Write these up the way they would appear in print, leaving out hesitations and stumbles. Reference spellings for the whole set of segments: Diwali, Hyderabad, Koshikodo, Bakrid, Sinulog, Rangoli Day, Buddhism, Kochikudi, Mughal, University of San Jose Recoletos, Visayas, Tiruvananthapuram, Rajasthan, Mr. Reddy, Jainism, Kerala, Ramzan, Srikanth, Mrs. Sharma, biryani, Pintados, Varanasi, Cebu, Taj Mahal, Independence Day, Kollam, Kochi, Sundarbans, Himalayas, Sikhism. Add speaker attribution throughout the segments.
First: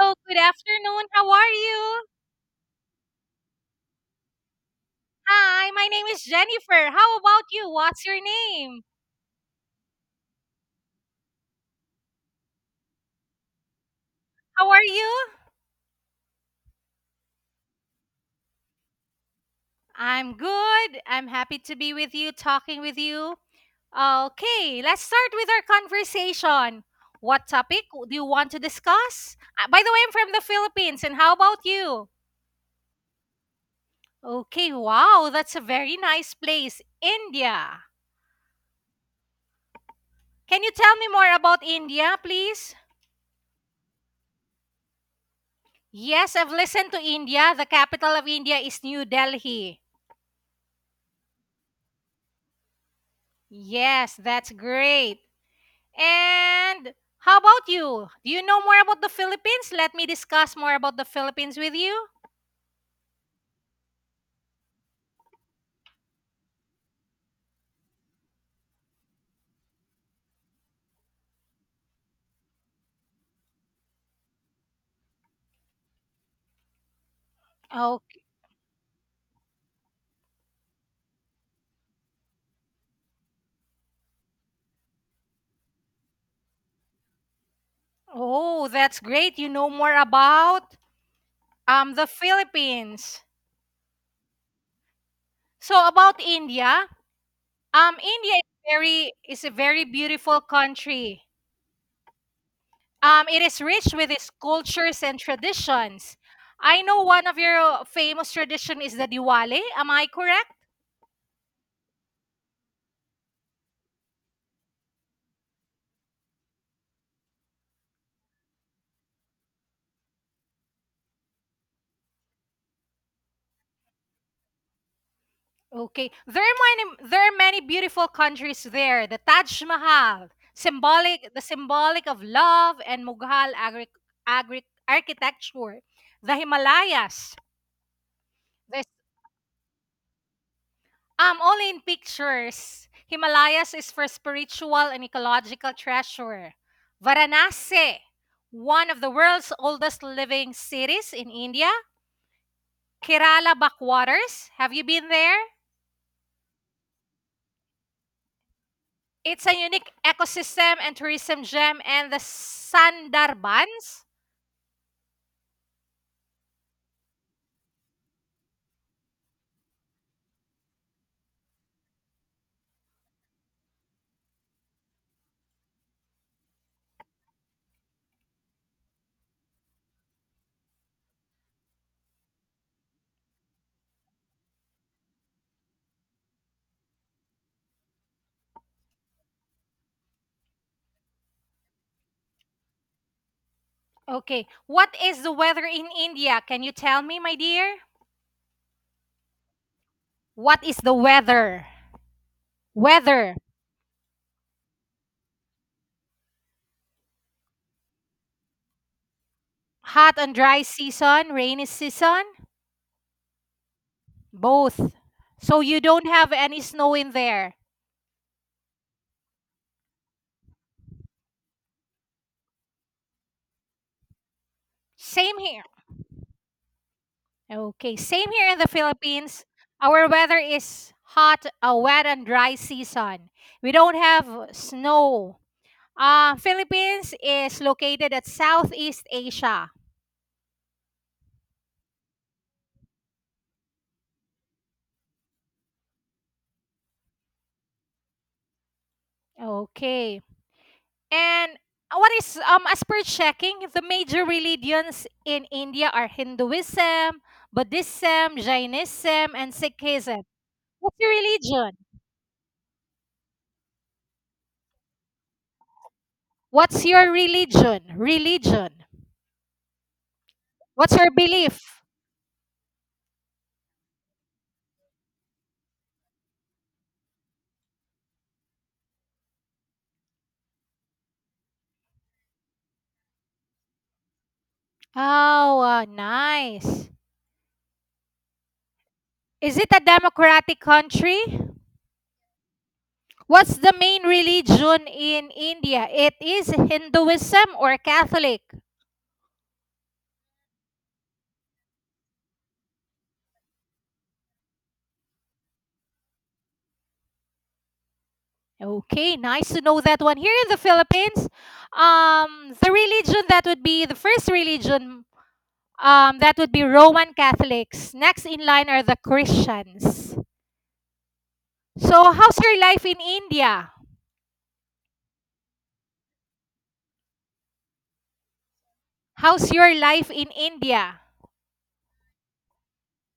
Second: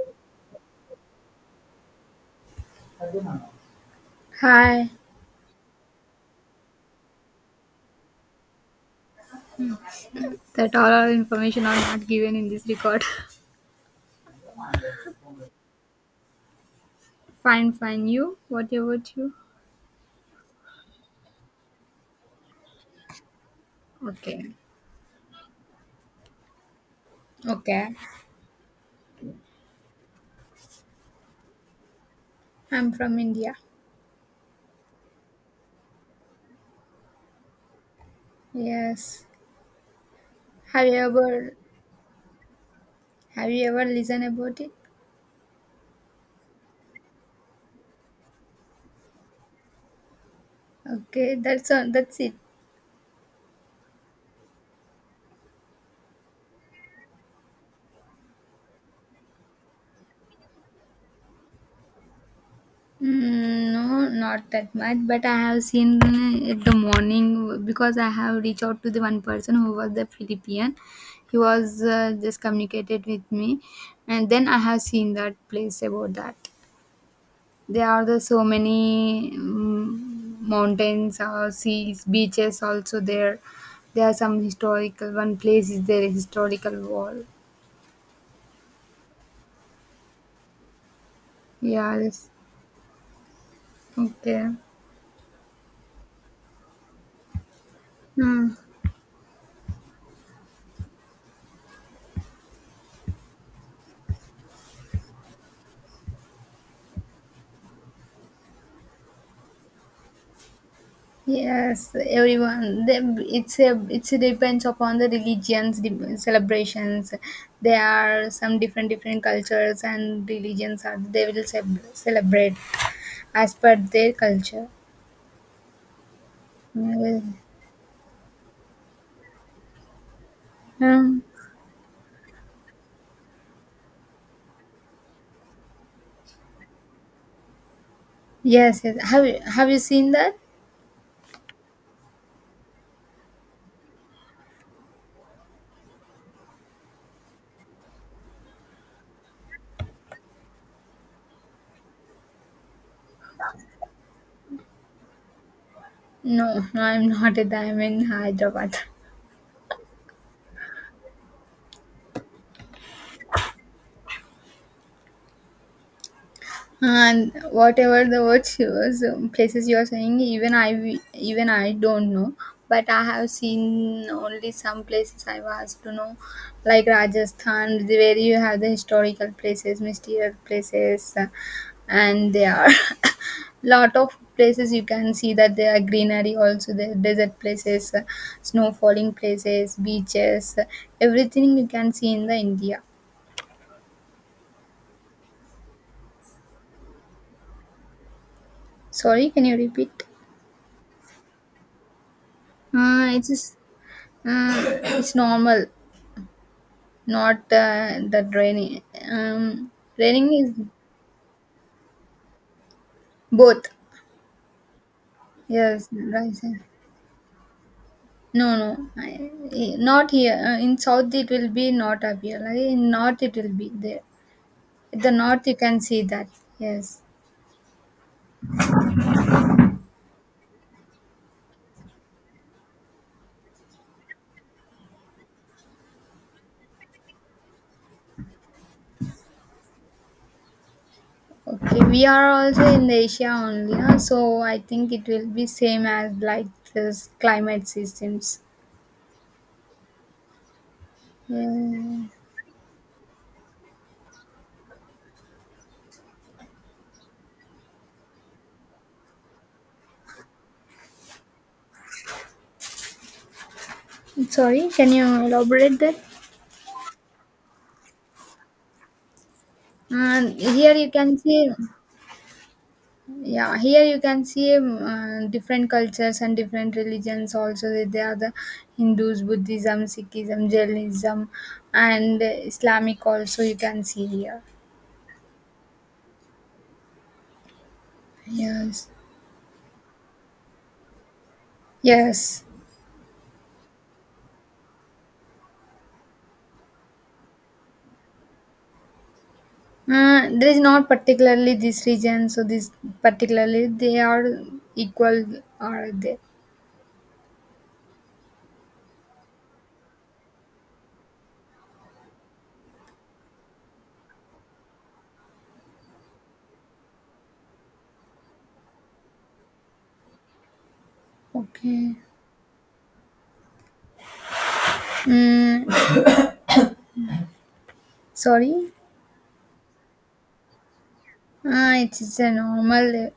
Speaker 1: So, good afternoon. How are you?
Speaker 2: Hi,
Speaker 1: Hi, my name is Jennifer. How about you? What's your name?
Speaker 2: that all our information are not given in this record.
Speaker 1: How are you?
Speaker 2: Fine, fine. You? What about you?
Speaker 1: I'm good. I'm happy to be with you, talking with you.
Speaker 2: Okay,
Speaker 1: Okay, let's start with our conversation. What topic
Speaker 2: okay.
Speaker 1: do you want to discuss? By the way, I'm from the Philippines, and how about you?
Speaker 2: I'm from India.
Speaker 1: Okay, wow, that's a very nice place. India.
Speaker 2: Yes.
Speaker 1: Can you
Speaker 2: Have you
Speaker 1: tell me more
Speaker 2: ever
Speaker 1: about India, please?
Speaker 2: listened about it?
Speaker 1: Yes, I've listened to India. The capital of India is New Delhi.
Speaker 2: Okay, that's all. That's it.
Speaker 1: Yes, that's great. And how about you? Do you know more about the Philippines? Let me discuss more about the Philippines with you.
Speaker 2: Mm, no, not that much. But I have seen at the morning because I have reached out to the one person who was the Philippine. He was just communicated with me, and then I have seen that place about that. There
Speaker 1: Oh,
Speaker 2: are the so many mountains, seas, beaches also there. There are some historical. One place is there historical wall.
Speaker 1: oh, that's great. You know more about
Speaker 2: Yeah.
Speaker 1: the
Speaker 2: Yes.
Speaker 1: Philippines.
Speaker 2: Okay.
Speaker 1: So about India, India
Speaker 2: Hmm.
Speaker 1: is a very beautiful country. It is rich with its cultures and traditions. I know one of your famous tradition is the Diwali. Am I correct?
Speaker 2: Yes, everyone. It's a depends upon the religions celebrations. There are some different cultures and religions are they will celebrate as per their culture.
Speaker 1: Okay. There
Speaker 2: Hmm.
Speaker 1: are many beautiful countries there. The Taj Mahal, symbolic the symbolic of love and Mughal agri, architecture. The Himalayas.
Speaker 2: Yes,
Speaker 1: This
Speaker 2: yes. Have you seen that?
Speaker 1: only in pictures. Himalayas is for spiritual and ecological treasure. Varanasi, one of the world's oldest living cities in India. Kerala backwaters. Have you been there?
Speaker 2: No, no, I'm not at I'm in Hyderabad.
Speaker 1: It's a unique ecosystem and tourism gem and the Sundarbans.
Speaker 2: And whatever the word was places you are saying, even even I don't know, but I have seen only some places I was to know, like Rajasthan, where you have the historical places, mysterious places, and there are lot of places. You can see that there are greenery also. There are desert places, snow falling places, beaches, everything you can see in the India.
Speaker 1: Okay. What is the weather in India? Can you tell me, my dear?
Speaker 2: Sorry, can you repeat?
Speaker 1: What is the weather?
Speaker 2: It's
Speaker 1: Weather.
Speaker 2: just it's normal, not that raining. Um,
Speaker 1: Hot
Speaker 2: Raining
Speaker 1: and
Speaker 2: is
Speaker 1: dry season, rainy season?
Speaker 2: both.
Speaker 1: Both. So you
Speaker 2: Yes,
Speaker 1: don't have
Speaker 2: right, sir.
Speaker 1: any snow in there.
Speaker 2: No, no, not here. In south it will be not appear. Like in north it will be there. In the
Speaker 1: Same
Speaker 2: north you
Speaker 1: here.
Speaker 2: can see that. Yes.
Speaker 1: Okay. Same here in the Philippines. Our weather is hot, a wet and dry season. We don't have snow. Philippines is located at Southeast Asia.
Speaker 2: Okay. We are also in Asia only, no? So I think it will be same as like this climate systems.
Speaker 1: Okay. And
Speaker 2: Yeah.
Speaker 1: what is as per checking, the major religions in India are Hinduism, Buddhism, Jainism, and Sikhism. What's your religion?
Speaker 2: Sorry, can you elaborate that?
Speaker 1: What's your religion? Religion.
Speaker 2: And here you
Speaker 1: What's your
Speaker 2: can see.
Speaker 1: belief?
Speaker 2: Yeah, here you can see different cultures and different religions also there. They are the Hindus, Buddhism, Sikhism, Jainism, and Islamic also you can see here.
Speaker 1: Oh, nice.
Speaker 2: Yes,
Speaker 1: Is it a democratic country?
Speaker 2: yes.
Speaker 1: What's the main religion in India? It is Hinduism or Catholic?
Speaker 2: Uh, there is not particularly this region, so this particularly they are equal, are they?
Speaker 1: Okay, nice to know that one. Here in the Philippines, the religion that would be the first religion, that would be Roman Catholics. Next in line are the Christians.
Speaker 2: Okay.
Speaker 1: So, how's your life in India?
Speaker 2: Mm, sorry.
Speaker 1: How's your life in India?
Speaker 2: Uh, it's a normal,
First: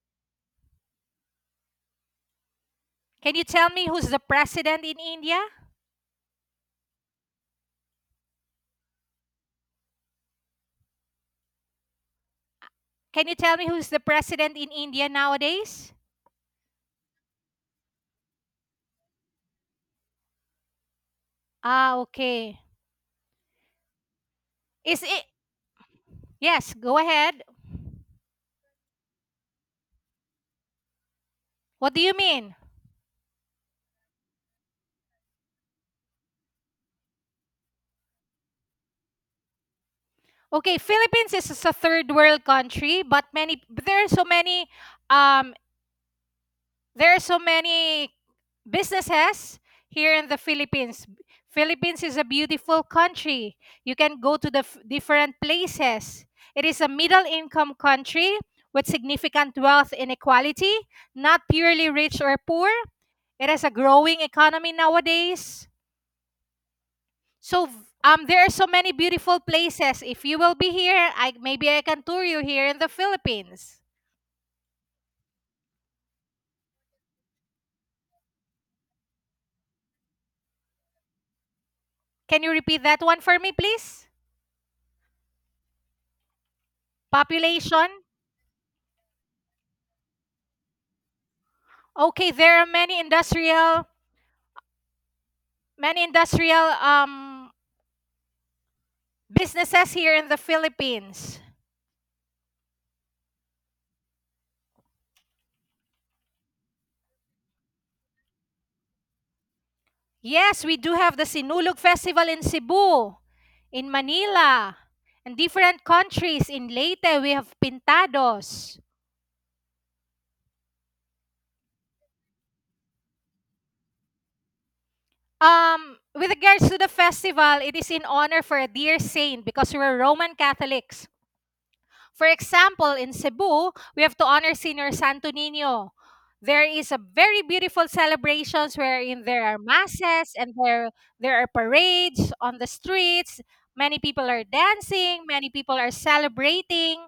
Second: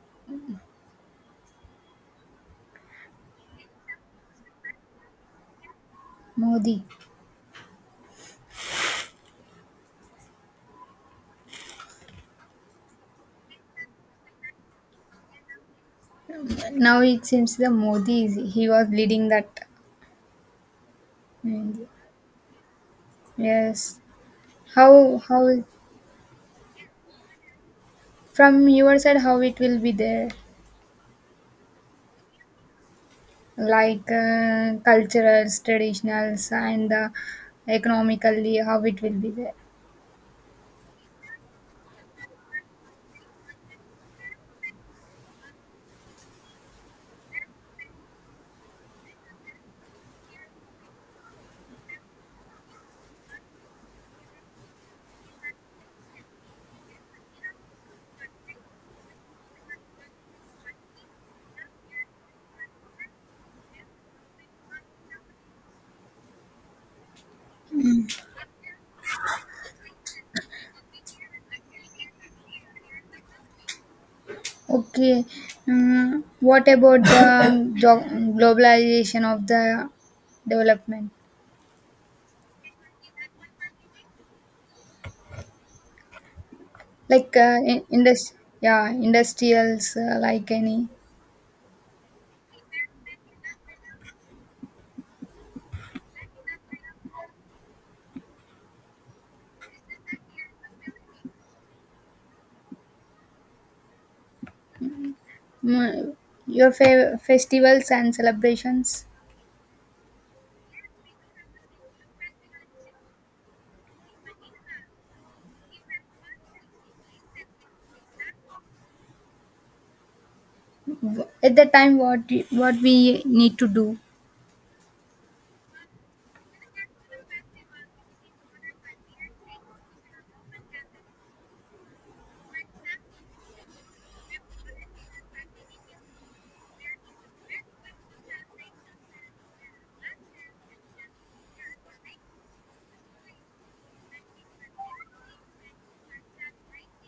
Speaker 1: Can you tell me who's the president in India?
Speaker 2: Modi.
Speaker 1: Can you tell me who's the president in India nowadays?
Speaker 2: Now it seems the Modi is he was leading that in India.
Speaker 1: Ah, okay.
Speaker 2: Yes.
Speaker 1: Is
Speaker 2: How
Speaker 1: it?
Speaker 2: how
Speaker 1: Yes, go ahead.
Speaker 2: from your side, how it will be there,
Speaker 1: What do you mean?
Speaker 2: like culturals, traditionals, and economically how it will be there.
Speaker 1: Okay, Philippines is a third world country, but many but there are so many um there are so many businesses here in the Philippines. Philippines is a beautiful country. You can go to different places. It is a middle income country with significant wealth inequality, not purely rich or poor. It has a growing economy nowadays. So there are so many beautiful places. If you will be here, I maybe I can tour you here in the Philippines.
Speaker 2: Okay. Mm, what about the globalization of the development?
Speaker 1: Can you repeat that one for me, please?
Speaker 2: Like in,
Speaker 1: Population.
Speaker 2: industry, yeah, industrials, like any
Speaker 1: Okay, there are many industrial businesses here in the Philippines.
Speaker 2: mm, your festivals and celebrations.
Speaker 1: Yes, we do have the Sinulog Festival in Cebu, in Manila, and different countries. In Leyte, we have Pintados.
Speaker 2: At the time, what what we need to do?
Speaker 1: With regards to the festival, it is in honor for a dear saint because we're Roman Catholics. For example, in Cebu, we have to honor Senior Santo Nino. There is a very beautiful celebrations wherein there are masses and there are parades on the streets. Many people are dancing, many people are celebrating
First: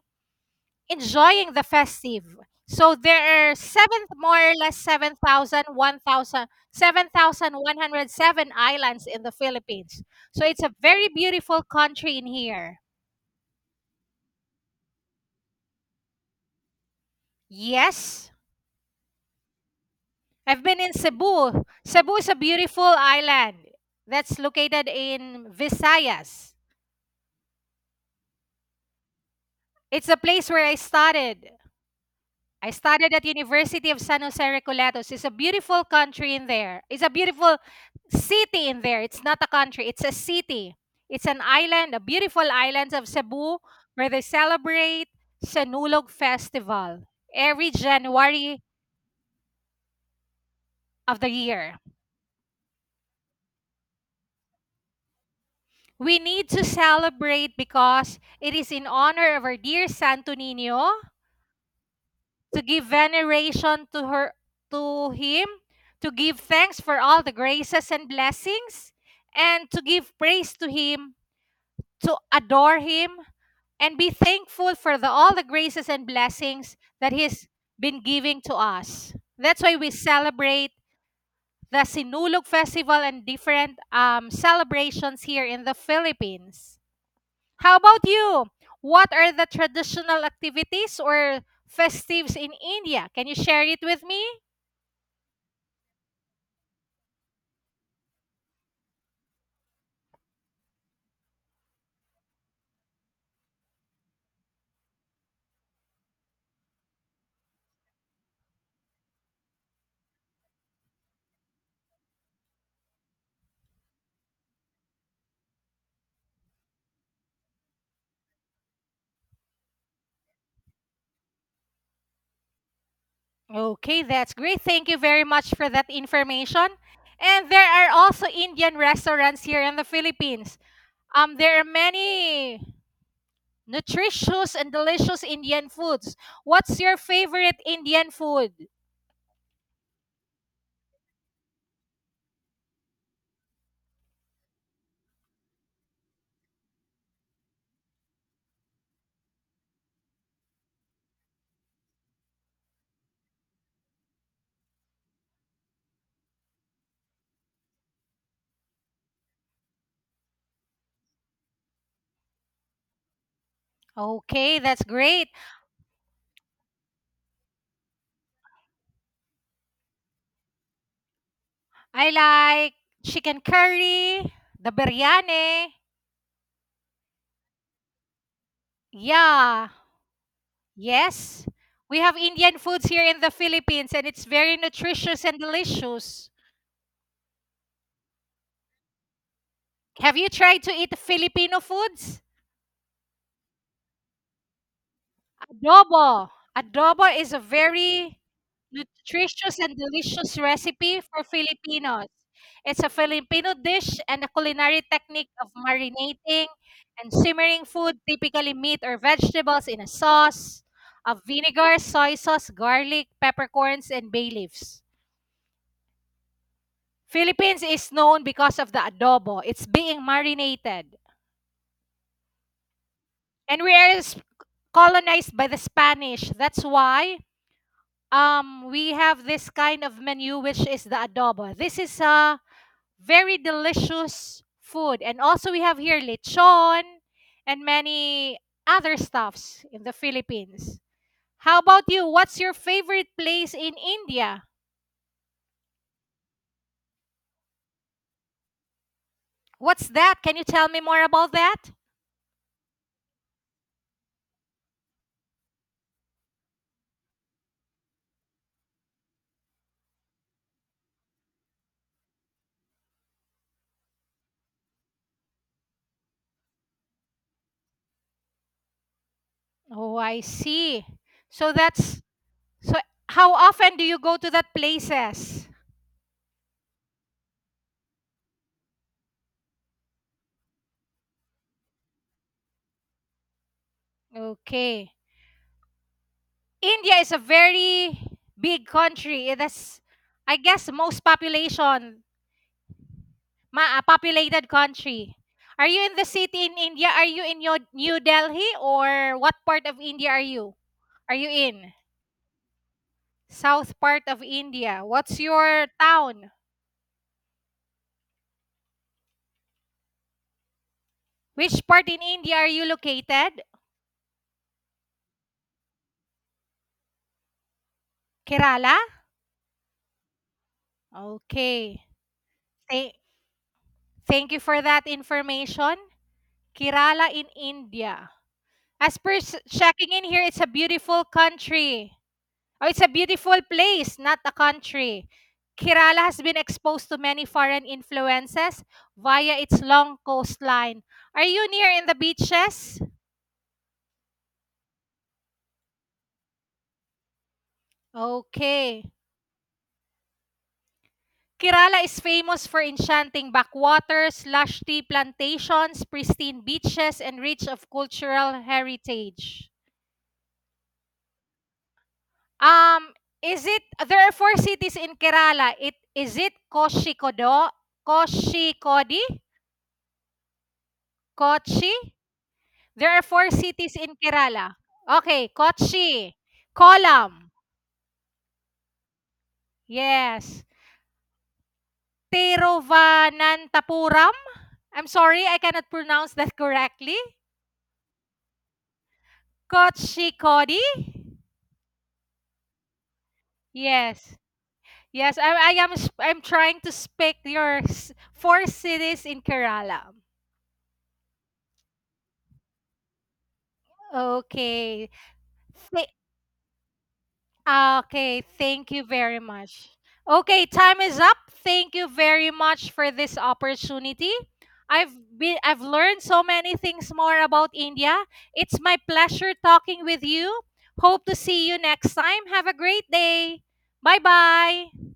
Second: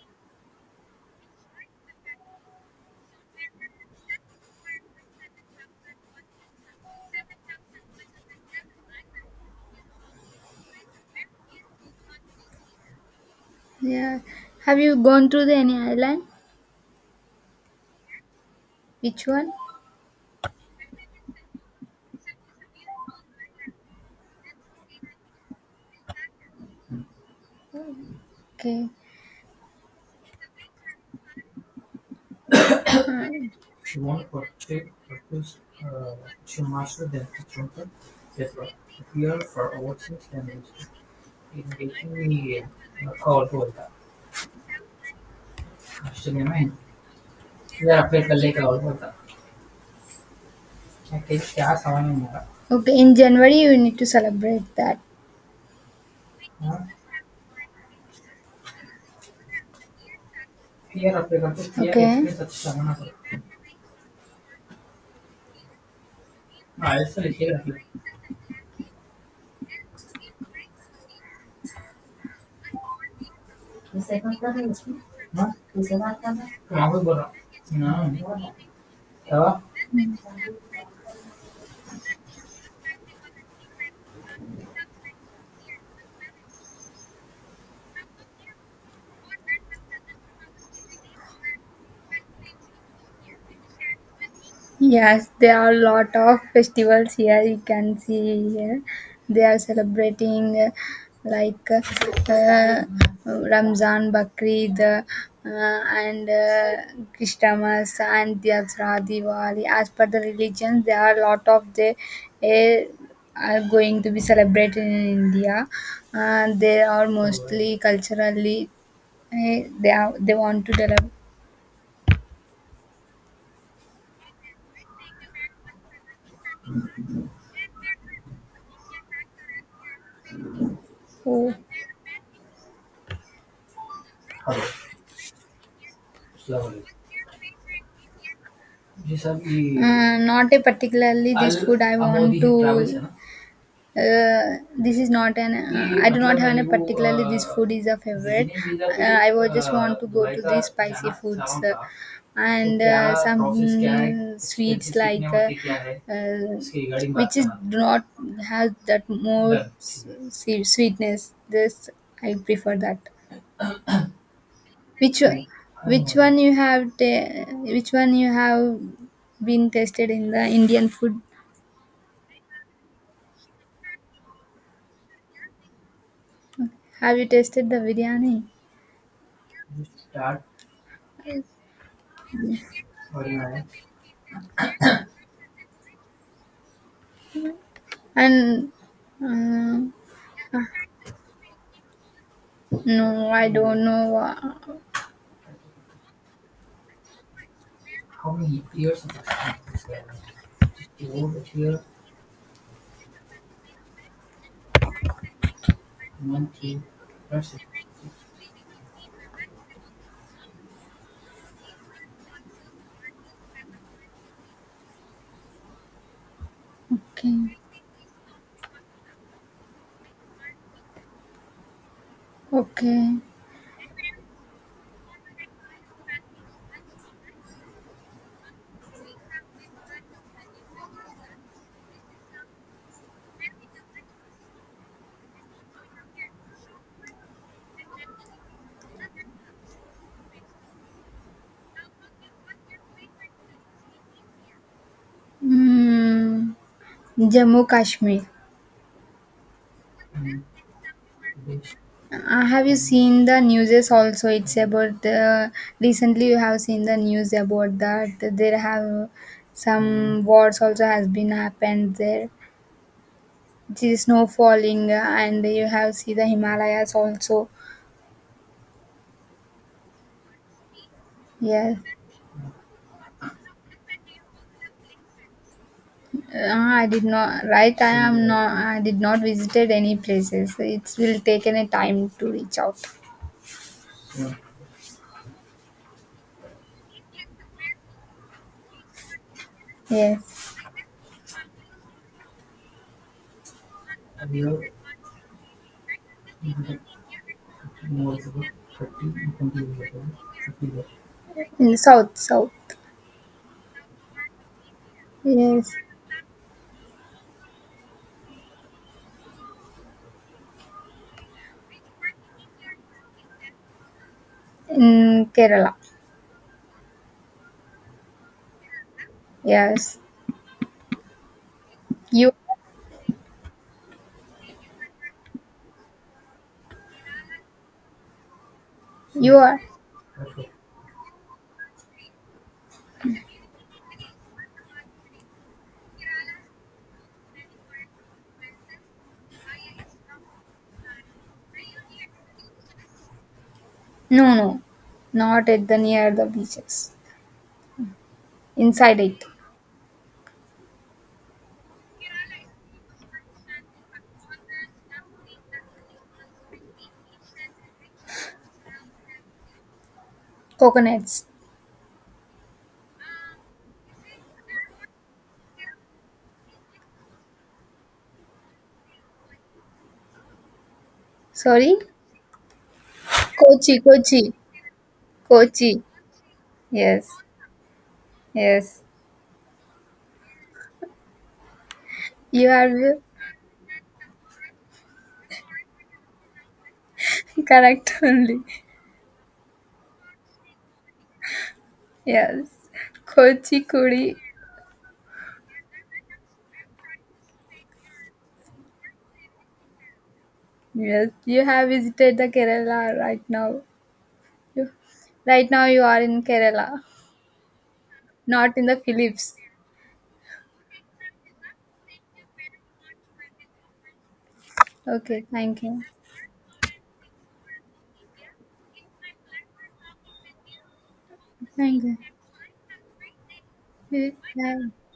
Speaker 1: enjoying the festive. So there are seven, more or less 7,000, 1,000, 7,107 islands in the Philippines. So it's a very beautiful country in here.
Speaker 2: Yeah. Have you gone to the any island?
Speaker 1: Yes,
Speaker 2: Which one?
Speaker 1: I've been in Cebu. Cebu is a beautiful island that's located in Visayas.
Speaker 2: Okay.
Speaker 1: It's the place where I started. I studied at University of San Jose Recoletos. It's a beautiful country in there. It's a beautiful city in there. It's not a country. It's a city. It's an island, a beautiful island of Cebu where they celebrate Senulog Festival every January of the year.
Speaker 2: Okay. In January, you need to celebrate that.
Speaker 1: We need to celebrate because it is in honor of our dear Santo Nino to give veneration to her to him, to give thanks for all the graces and blessings, and to give praise to him, to adore him, and be thankful for all the graces and blessings
Speaker 2: Okay.
Speaker 1: that he's been giving to us. That's why we celebrate the Sinulog Festival and different celebrations here in the Philippines. How about you? What are the traditional activities or festives in India? Can you share it with me?
Speaker 2: Yes, there are a lot of festivals here. You can see here they are celebrating like uh, uh, Ramzan, Bakrid, and Christmas and Dasra, Diwali. As per the religions, there are a lot of they uh, are going to be celebrated in India. They are mostly culturally, they want to develop.
Speaker 1: Okay, that's great. Thank you very much for that information. And there are also Indian restaurants here in the Philippines.
Speaker 2: Oh.
Speaker 1: There are many nutritious and delicious Indian foods. What's your favorite Indian food?
Speaker 2: Not a particularly this food I about want to. To. Uh, this is not an. कि I do not have any particularly this food is a favorite. Uh, I was just want to go to the spicy foods, तो and some sweets, like uh, which is do not have that more s- sweetness. This I prefer that.
Speaker 1: Okay, that's
Speaker 2: Which
Speaker 1: great.
Speaker 2: one- which one you have ta- which one you have been tasted in the Indian food?
Speaker 1: I like chicken curry, the biryani.
Speaker 2: Have you tasted the biryani?
Speaker 1: Yeah, yes. We have Indian
Speaker 2: Yes.
Speaker 1: foods here in the Philippines and it's very nutritious and delicious.
Speaker 2: And uh,
Speaker 1: Have you tried
Speaker 2: ah,
Speaker 1: to eat Filipino foods?
Speaker 2: no, I don't know.
Speaker 1: Adobo. Adobo is a very nutritious and delicious recipe for Filipinos. It's a Filipino dish and a culinary technique of marinating and simmering food, typically meat or vegetables, in a sauce of vinegar, soy sauce, garlic, peppercorns, and bay leaves.
Speaker 2: Okay,
Speaker 1: Philippines is known because of the adobo. It's being marinated.
Speaker 2: okay.
Speaker 1: And we are colonized by the Spanish. That's why we have this kind of menu which is the adobo. This is a very delicious food and also we have here lechon and many other stuffs in the Philippines. How about you? What's your favorite place in India?
Speaker 2: Mm, Jammu Kashmir.
Speaker 1: What's that? Can you tell me more about that?
Speaker 2: Have you seen the news? Also, it's about the recently. You have seen the news about that, there have some wars also has been happened there. The snow falling, and you have see the Himalayas also.
Speaker 1: Oh, I see. So
Speaker 2: Yes.
Speaker 1: that's so how often do you go to that places?
Speaker 2: Uh, I did not, right, I am not, I did not visited any places. It will take any time to reach out.
Speaker 1: Okay. India is a very big country. It is, I
Speaker 2: Yes,
Speaker 1: guess, most populated country. Are you in the city in India? Are you in your New Delhi or what part of India are you? Are you in
Speaker 2: in south, south.
Speaker 1: south part of India? What's
Speaker 2: Yes,
Speaker 1: your town? Which part in India are you located?
Speaker 2: in Kerala.
Speaker 1: Kerala.
Speaker 2: Yes.
Speaker 1: Okay.
Speaker 2: you
Speaker 1: Thank thank you for that information. Kerala in India. As per
Speaker 2: you are.
Speaker 1: checking in here, it's a beautiful country. Oh, it's a beautiful place, not a country. Kerala has been exposed to many foreign influences via its long coastline. Are you near in the beaches?
Speaker 2: No, no, not at the near the beaches.
Speaker 1: Okay.
Speaker 2: Inside it.
Speaker 1: Kerala is famous for enchanting backwaters, lush tea plantations, pristine beaches, and rich of cultural heritage.
Speaker 2: Coconuts.
Speaker 1: Um, is it there are four cities in Kerala? It is it Koshikodo, Koshikodi,
Speaker 2: Sorry.
Speaker 1: Kochi, There are four
Speaker 2: kochi
Speaker 1: cities in
Speaker 2: kochi
Speaker 1: Kerala. Okay,
Speaker 2: Kochi.
Speaker 1: Kochi,
Speaker 2: Yes,
Speaker 1: Kollam,
Speaker 2: yes.
Speaker 1: yes.
Speaker 2: You are.
Speaker 1: Tiruvananthapuram. I'm sorry, I cannot pronounce that correctly.
Speaker 2: Correct only.
Speaker 1: Kochi Kochikodi.
Speaker 2: Yes. Kochikudi.
Speaker 1: Yes. Yes, I'm trying to speak your four cities in Kerala.
Speaker 2: Yes, you have visited the Kerala right now. You,
Speaker 1: Okay.
Speaker 2: right now you are in Kerala,
Speaker 1: Ah, okay,
Speaker 2: not in
Speaker 1: thank
Speaker 2: the
Speaker 1: you very
Speaker 2: Philippines.
Speaker 1: much. Okay, time is up. Thank you very much for this opportunity. I've
Speaker 2: Okay,
Speaker 1: been
Speaker 2: thank
Speaker 1: I've
Speaker 2: you.
Speaker 1: learned so many things more about India. It's my pleasure talking with you. Hope to see you
Speaker 2: Thank
Speaker 1: next time. Have a great day.
Speaker 2: you. Bye.
Speaker 1: Bye-bye.